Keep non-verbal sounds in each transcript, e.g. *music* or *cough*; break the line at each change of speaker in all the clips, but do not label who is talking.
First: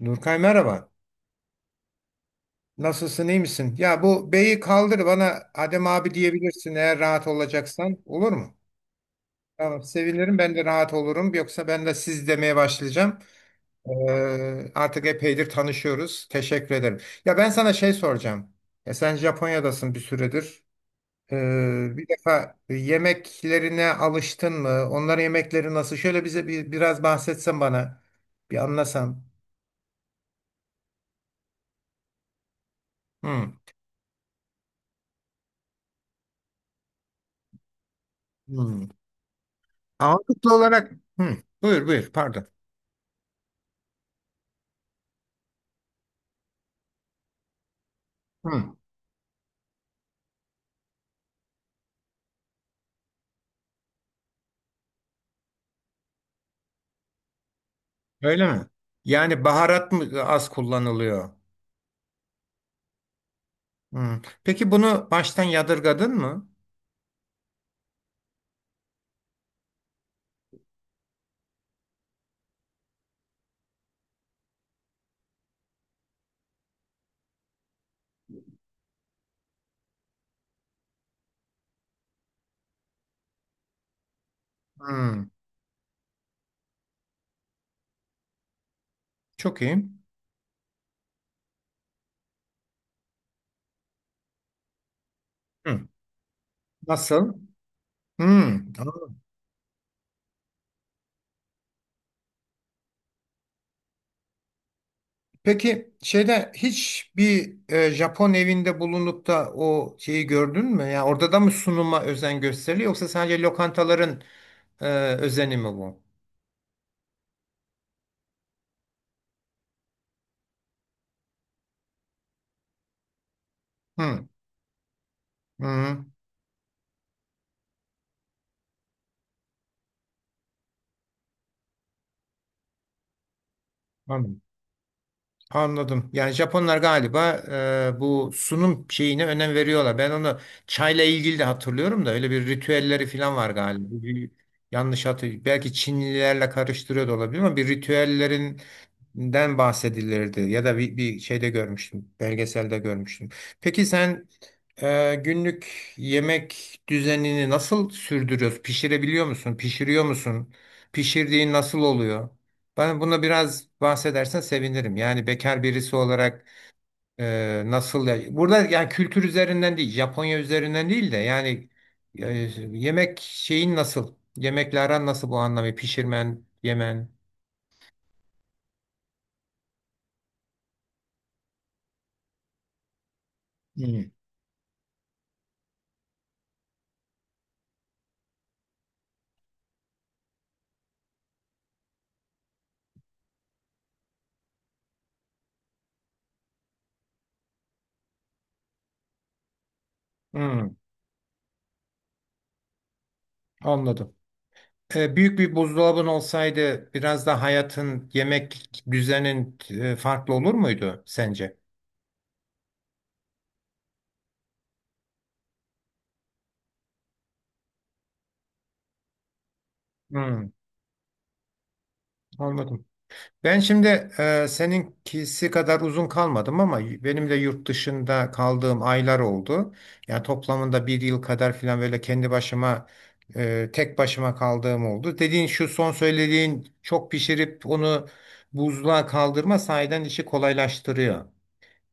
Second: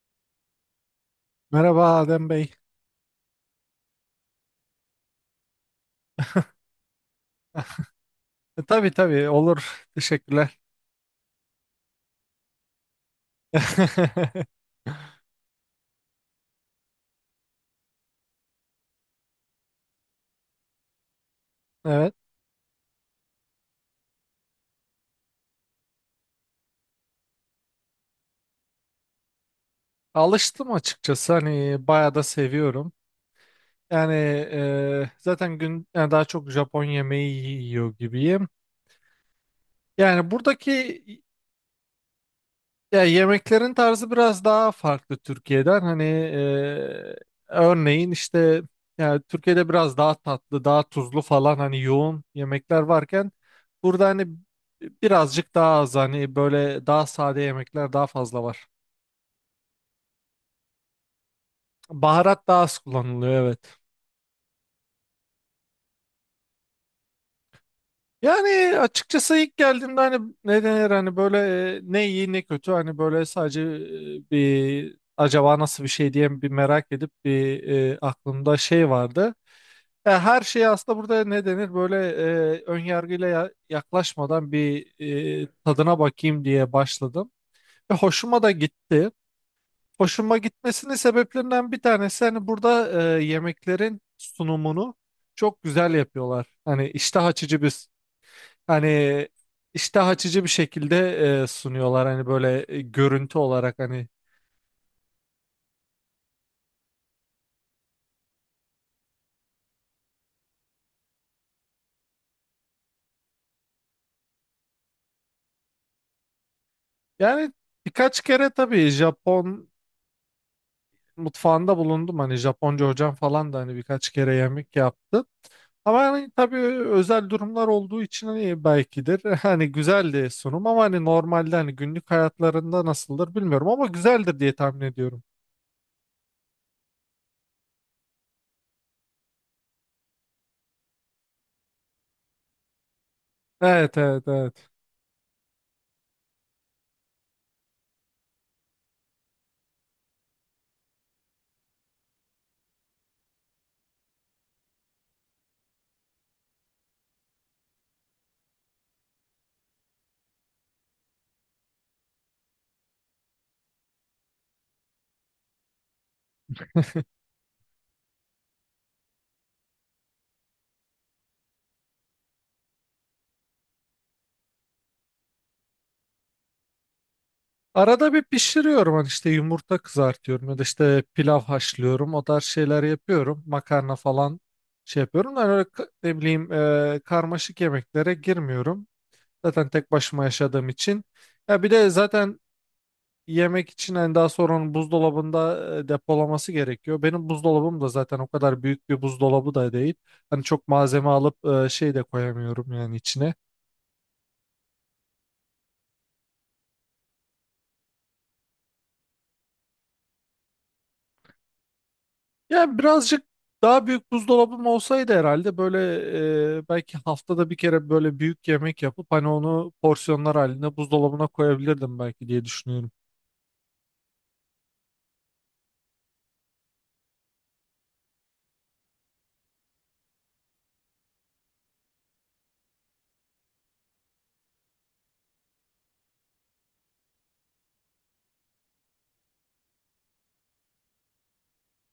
Nurkay merhaba.
Merhaba Adem Bey.
Nasılsın, iyi misin? Ya bu beyi kaldır bana Adem abi diyebilirsin eğer rahat
*laughs*
olacaksan. Olur mu?
Tabii tabii
Tamam,
olur.
sevinirim. Ben
Teşekkürler.
de rahat olurum. Yoksa ben de siz demeye başlayacağım.
*laughs*
Artık epeydir tanışıyoruz. Teşekkür ederim. Ya ben sana şey soracağım. Ya sen Japonya'dasın bir süredir. Bir
Evet.
defa yemeklerine alıştın mı? Onların yemekleri nasıl? Şöyle bize biraz bahsetsen bana. Bir anlasam.
Alıştım açıkçası. Hani bayağı da seviyorum.
Hmm.
Yani zaten gün yani daha çok Japon yemeği yiyor gibiyim.
Hmm.
Yani
Ağırlıklı olarak.
buradaki
Hı, buyur buyur pardon.
Ya yemeklerin tarzı biraz daha farklı Türkiye'den. Hani örneğin işte
Hı,
yani Türkiye'de biraz daha tatlı, daha tuzlu falan hani yoğun yemekler varken burada hani birazcık daha az hani böyle daha sade yemekler daha fazla
öyle mi?
var.
Yani baharat mı az kullanılıyor?
Baharat daha az kullanılıyor, evet.
Hı. Peki bunu baştan yadırgadın mı?
Yani açıkçası ilk geldiğimde hani ne denir hani böyle ne iyi ne kötü hani böyle sadece bir acaba nasıl bir şey diye bir merak edip bir aklımda şey vardı. Ya her şey aslında burada ne denir böyle önyargıyla yaklaşmadan bir
Hı,
tadına bakayım diye başladım. Ve hoşuma da gitti.
çok iyi.
Hoşuma gitmesinin sebeplerinden bir tanesi hani burada yemeklerin sunumunu çok
Hı.
güzel yapıyorlar. Hani iştah
Nasıl?
açıcı bir
Hı. Tamam.
hani iştah açıcı bir şekilde sunuyorlar hani böyle görüntü olarak hani.
Peki şeyde hiç bir Japon evinde bulunup da o şeyi gördün mü? Yani orada da mı sunuma özen gösteriliyor yoksa sadece lokantaların e, özeni mi bu?
Yani birkaç kere tabii Japon mutfağında bulundum. Hani Japonca hocam falan da hani birkaç
Hı,
kere yemek yaptı. Ama
hı,
hani tabii özel durumlar olduğu için hani belkidir. *laughs* Hani güzeldi sunum ama hani normalde hani günlük hayatlarında nasıldır bilmiyorum ama güzeldir
anladım.
diye tahmin ediyorum.
Anladım. Yani Japonlar galiba bu sunum şeyine önem veriyorlar. Ben onu çayla ilgili de hatırlıyorum da öyle bir ritüelleri falan var galiba.
Evet evet evet.
Yanlış hatırlıyorum. Belki Çinlilerle karıştırıyor da olabilir ama bir ritüellerin den bahsedilirdi ya da bir şeyde görmüştüm, belgeselde görmüştüm. Peki sen günlük yemek düzenini nasıl sürdürüyorsun? Pişirebiliyor musun? Pişiriyor musun? Pişirdiğin nasıl oluyor? Bana buna biraz bahsedersen sevinirim. Yani bekar birisi olarak nasıl burada yani kültür üzerinden değil, Japonya üzerinden değil de yani e, yemek şeyin nasıl? Yemekle aran nasıl bu anlamı? Pişirmen, yemen.
Arada bir pişiriyorum, hani işte yumurta kızartıyorum ya da işte pilav haşlıyorum, o tarz şeyler yapıyorum. Makarna
Hmm.
falan şey yapıyorum. Yani öyle ne bileyim karmaşık yemeklere girmiyorum. Zaten tek başıma yaşadığım için. Ya bir de zaten yemek için hani daha sonra onun buzdolabında depolaması gerekiyor. Benim buzdolabım da zaten o kadar büyük bir buzdolabı da değil. Hani çok
Hmm,
malzeme alıp şey de koyamıyorum yani içine.
anladım. Büyük bir buzdolabın olsaydı biraz da hayatın, yemek düzenin farklı olur muydu sence?
Yani birazcık daha büyük buzdolabım olsaydı herhalde böyle belki haftada bir kere böyle büyük yemek yapıp hani onu porsiyonlar
Hmm,
halinde buzdolabına koyabilirdim belki diye
anladım.
düşünüyorum.
Ben şimdi seninkisi kadar uzun kalmadım ama benim de yurt dışında kaldığım aylar oldu. Yani toplamında bir yıl kadar falan böyle kendi başıma, tek başıma kaldığım oldu. Dediğin şu son söylediğin çok pişirip onu buzluğa kaldırma sahiden işi kolaylaştırıyor.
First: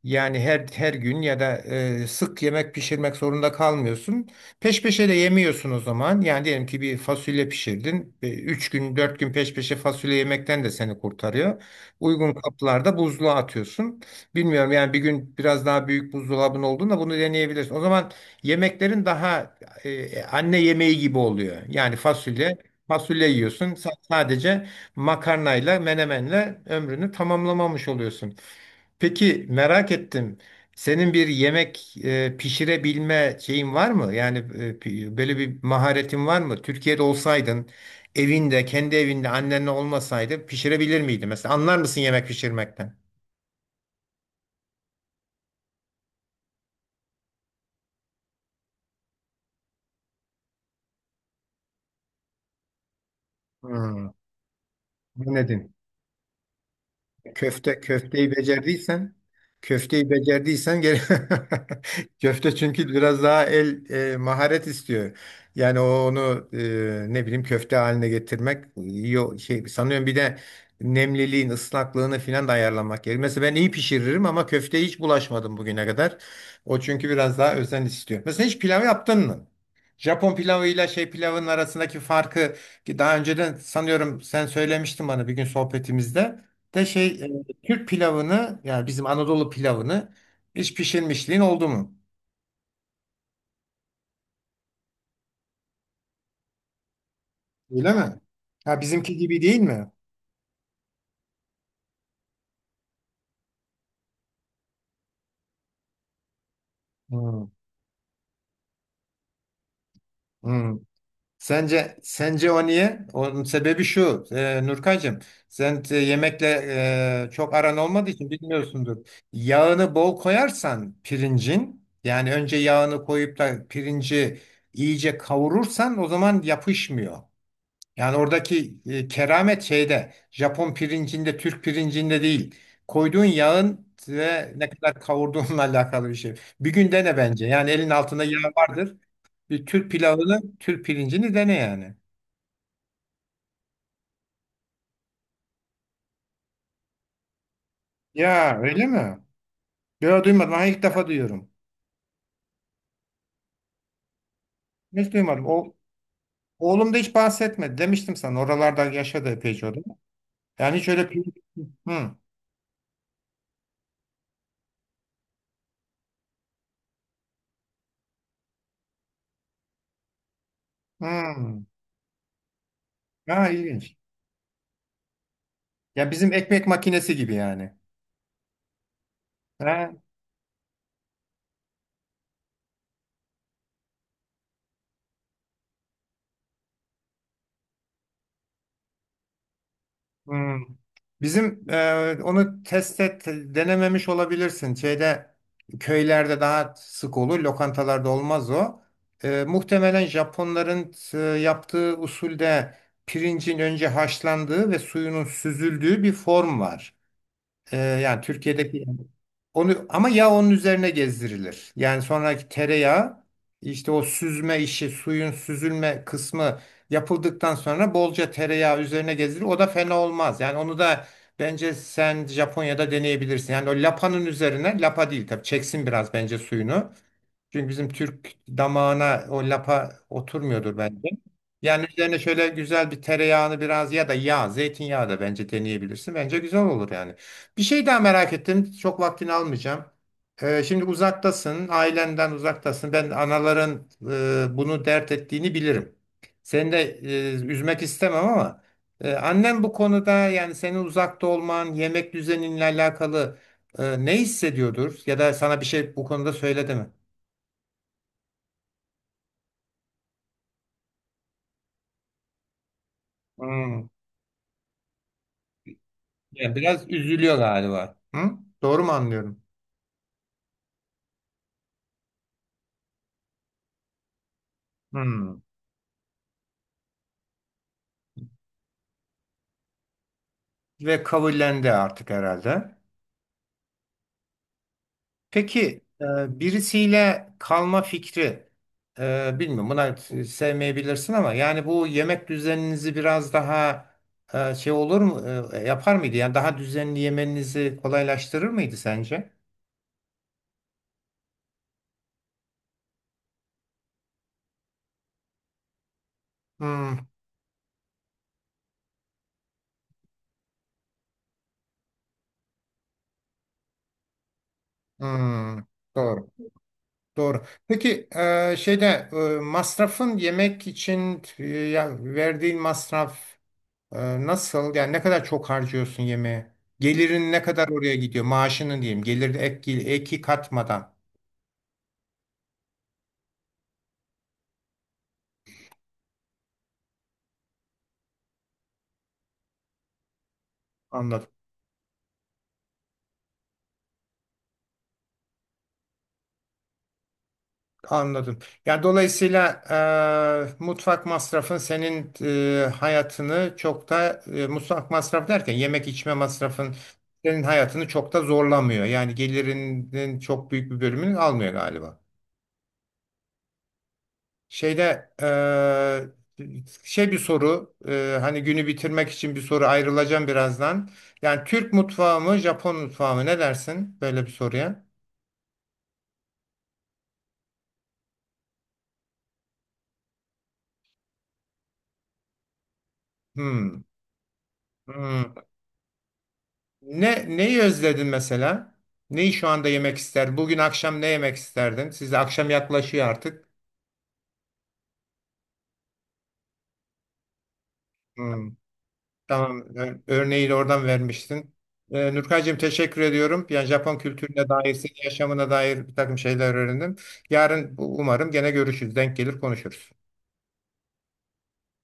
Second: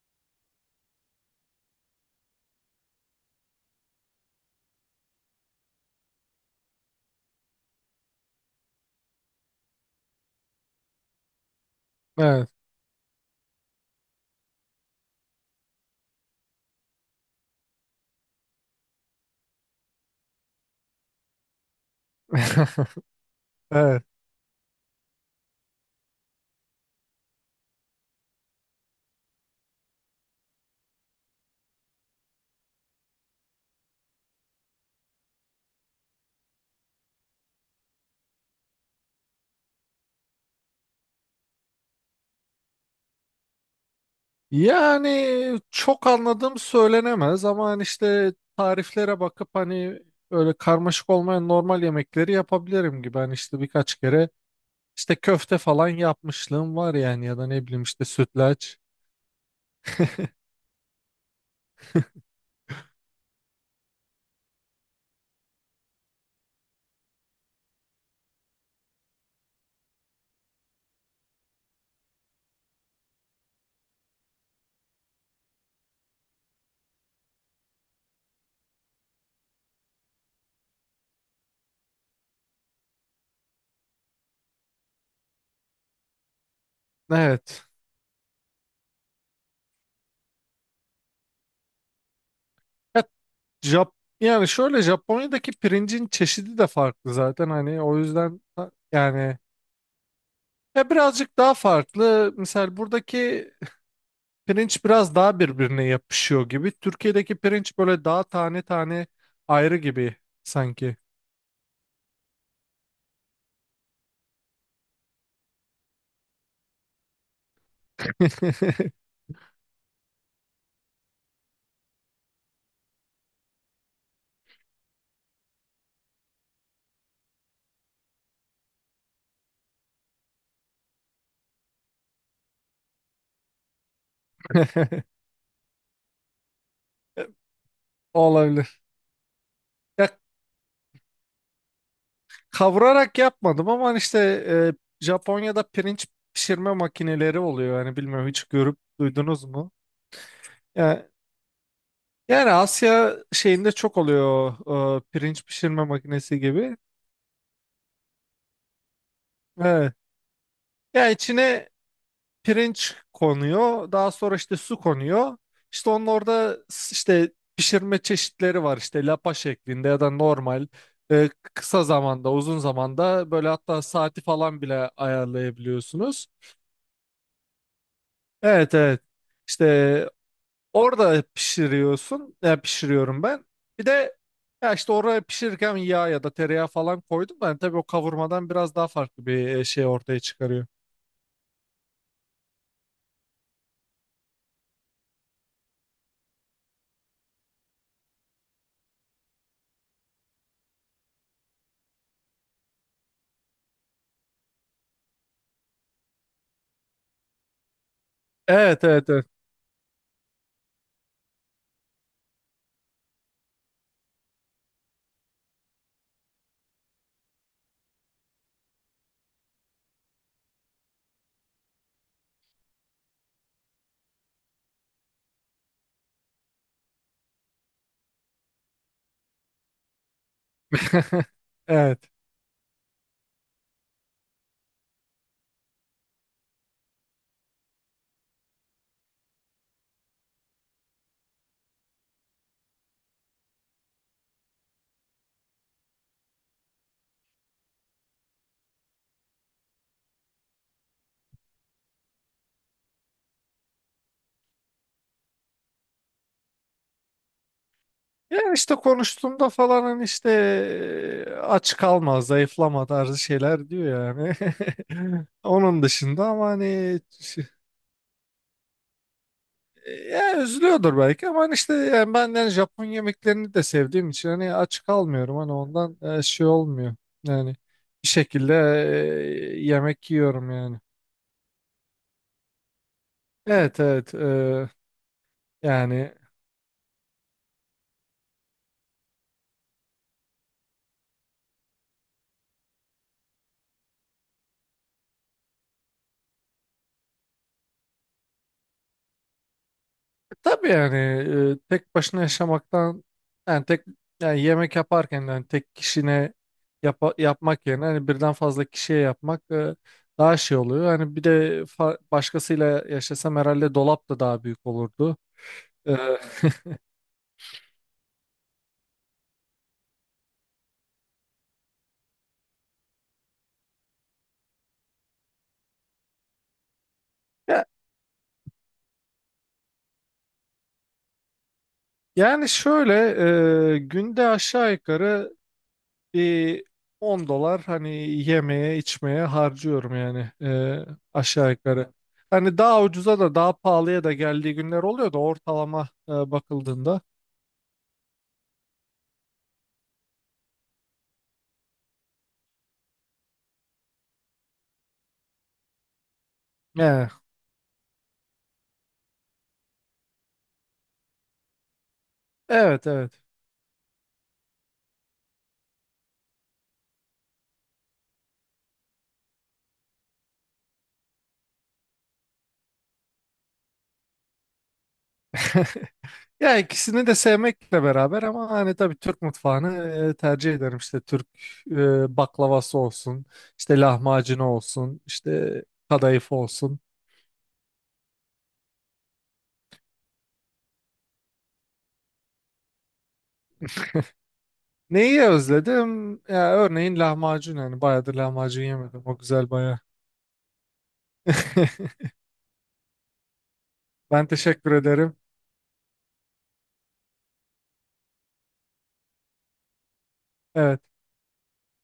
Yani her gün ya da sık yemek pişirmek zorunda kalmıyorsun. Peş peşe de yemiyorsun o zaman. Yani diyelim ki bir fasulye pişirdin. Üç gün, 4 gün peş peşe fasulye yemekten de seni kurtarıyor. Uygun
Evet.
kaplarda buzluğa atıyorsun. Bilmiyorum yani bir gün biraz daha büyük buzdolabın olduğunda bunu deneyebilirsin. O zaman yemeklerin daha anne yemeği gibi oluyor. Yani fasulye,
*laughs*
fasulye yiyorsun.
Evet.
Sadece makarnayla, menemenle ömrünü tamamlamamış oluyorsun. Peki merak ettim. Senin bir yemek pişirebilme şeyin var mı? Yani böyle bir maharetin var mı? Türkiye'de olsaydın, evinde, kendi evinde annenle olmasaydı pişirebilir miydin? Mesela anlar mısın yemek pişirmekten?
Yani çok anladığım söylenemez ama hani işte tariflere bakıp hani öyle karmaşık olmayan normal yemekleri yapabilirim gibi. Hani işte birkaç
Hmm.
kere işte köfte
Anladın.
falan yapmışlığım var yani, ya da ne
Köfte
bileyim işte
köfteyi
sütlaç.
becerdiysen köfteyi becerdiysen gene *laughs* köfte çünkü biraz daha el maharet istiyor. Yani onu ne bileyim köfte haline getirmek yo, şey sanıyorum bir de nemliliğin ıslaklığını filan da ayarlamak gerekiyor. Mesela ben iyi pişiririm ama köfteye hiç bulaşmadım bugüne kadar. O çünkü biraz daha özen istiyor. Mesela hiç pilav yaptın mı? Japon pilavıyla şey pilavın arasındaki farkı ki daha önceden sanıyorum sen söylemiştin bana bir gün sohbetimizde de şey
Evet.
Türk pilavını yani bizim Anadolu pilavını hiç pişirmişliğin oldu mu?
Ya, Jap yani şöyle Japonya'daki pirincin çeşidi de farklı zaten hani
Öyle
o
mi?
yüzden
Ha bizimki
yani
gibi değil mi?
ya birazcık daha farklı. Mesela buradaki pirinç biraz daha birbirine yapışıyor gibi. Türkiye'deki
Hmm,
pirinç böyle daha tane tane ayrı gibi
hmm.
sanki.
Sence o niye? Onun sebebi şu. Nurkacığım, sen yemekle çok aran olmadığı için
*laughs*
bilmiyorsundur. Yağını bol koyarsan pirincin yani önce yağını koyup da pirinci iyice kavurursan o zaman yapışmıyor. Yani oradaki keramet şeyde Japon pirincinde, Türk pirincinde değil. Koyduğun yağın ve ne kadar kavurduğunla *laughs* alakalı bir şey. Bir gün dene bence. Yani elin altında yağ
Olabilir.
vardır. Bir Türk
Ya
pilavını, Türk pirincini dene yani.
kavurarak yapmadım ama hani işte Japonya'da pirinç pişirme makineleri oluyor. Yani bilmiyorum, hiç
Ya
görüp
öyle mi?
duydunuz mu?
Böyle duymadım. Ha, ilk defa
Ya,
duyuyorum.
yani Asya şeyinde çok oluyor,
Hiç duymadım.
pirinç pişirme makinesi gibi.
Oğlum da hiç bahsetmedi. Demiştim sana. Oralarda yaşadı epeyce o da.
Evet.
Yani hiç öyle...
Ya içine
Hı hı.
pirinç konuyor. Daha sonra işte su konuyor. İşte onun orada işte pişirme çeşitleri var. İşte lapa şeklinde ya da normal e, kısa zamanda, uzun zamanda böyle,
Ha,
hatta
ilginç.
saati falan bile
Ya
ayarlayabiliyorsunuz.
bizim ekmek makinesi gibi yani.
Evet evet.
Ha?
İşte orada pişiriyorsun. Ya pişiriyorum ben. Bir de ya işte oraya pişirirken yağ ya da tereyağı falan koydum. Ben, tabii o kavurmadan biraz daha farklı bir şey ortaya
Hmm.
çıkarıyor.
Bizim onu test et denememiş olabilirsin. Şeyde köylerde daha sık olur, lokantalarda olmaz o. Muhtemelen Japonların yaptığı usulde pirincin önce haşlandığı ve suyunun süzüldüğü bir form var. Yani
Evet
Türkiye'deki
evet evet.
onu ama yağ onun üzerine gezdirilir. Yani sonraki tereyağı işte o süzme işi, suyun süzülme kısmı yapıldıktan sonra bolca tereyağı üzerine gezdirilir. O da fena olmaz. Yani onu da bence sen Japonya'da deneyebilirsin. Yani o lapanın üzerine, lapa değil tabii çeksin biraz bence suyunu. Çünkü bizim Türk damağına o lapa oturmuyordur bence.
*laughs*
Yani
Evet.
üzerine şöyle güzel bir tereyağını biraz ya da yağ, zeytinyağı da bence deneyebilirsin. Bence güzel olur yani. Bir şey daha merak ettim. Çok vaktini almayacağım. Şimdi uzaktasın, ailenden uzaktasın. Ben anaların bunu dert ettiğini bilirim. Seni de üzmek istemem ama annem bu konuda yani senin uzakta olman, yemek düzeninle alakalı ne hissediyordur? Ya da sana bir şey bu konuda söyledi mi?
Ya işte konuştuğumda falan hani işte aç kalma, zayıflama tarzı şeyler
Hmm.
diyor yani. *laughs* Onun dışında ama
Yani biraz
hani
üzülüyor galiba. Hı? Doğru mu anlıyorum?
ya üzülüyordur belki ama hani işte yani ben yani Japon yemeklerini de sevdiğim için hani aç kalmıyorum,
Hmm.
hani ondan şey olmuyor. Yani bir şekilde yemek yiyorum yani.
Ve kabullendi artık herhalde.
Evet evet,
Peki
yani
birisiyle kalma fikri bilmiyorum buna sevmeyebilirsin ama yani bu yemek düzeninizi biraz daha şey olur mu yapar mıydı? Yani daha düzenli yemenizi kolaylaştırır mıydı sence?
tabii yani tek başına yaşamaktan yani tek yani yemek yaparken yani tek kişine
Hmm.
yapmak yerine hani birden fazla kişiye yapmak daha şey oluyor. Hani bir de başkasıyla yaşasam herhalde dolap da daha büyük olurdu.
Hmm.
E,
Doğru. Doğru. Peki şeyde masrafın yemek için ya verdiğin masraf. Nasıl? Yani ne kadar çok harcıyorsun yemeğe? Gelirin ne
ya-
kadar oraya gidiyor? Maaşının diyeyim. Gelir eki katmadan.
yani şöyle günde aşağı yukarı bir 10 dolar hani yemeye içmeye harcıyorum yani,
Anladım.
aşağı yukarı. Hani daha ucuza da daha pahalıya da geldiği günler oluyor da ortalama bakıldığında.
Anladım. Yani dolayısıyla mutfak masrafın senin hayatını çok da mutfak masrafı derken yemek içme masrafın
Yani,
senin hayatını çok da zorlamıyor. Yani gelirinin çok büyük bir bölümünü almıyor galiba.
evet evet.
Şeyde eee, şey bir soru hani günü bitirmek için bir soru ayrılacağım birazdan. Yani Türk mutfağı mı Japon mutfağı mı ne dersin böyle bir soruya?
Ya ikisini de sevmekle beraber ama hani tabii Türk mutfağını tercih ederim. İşte Türk baklavası olsun, işte
Hmm,
lahmacunu olsun,
hmm.
işte kadayıf olsun.
Neyi özledin mesela? Neyi şu anda yemek ister? Bugün akşam ne yemek isterdin? Siz de akşam yaklaşıyor artık.
Neyi özledim? Ya örneğin lahmacun, yani bayağıdır
Hmm.
lahmacun yemedim. O güzel
Tamam.
bayağı.
Örneği de oradan vermiştin.
*laughs*
Nurkaycığım teşekkür ediyorum. Yani Japon
Ben
kültürüne
teşekkür
dair, senin
ederim.
yaşamına dair bir takım şeyler öğrendim. Yarın umarım gene görüşürüz. Denk gelir konuşuruz.
Evet.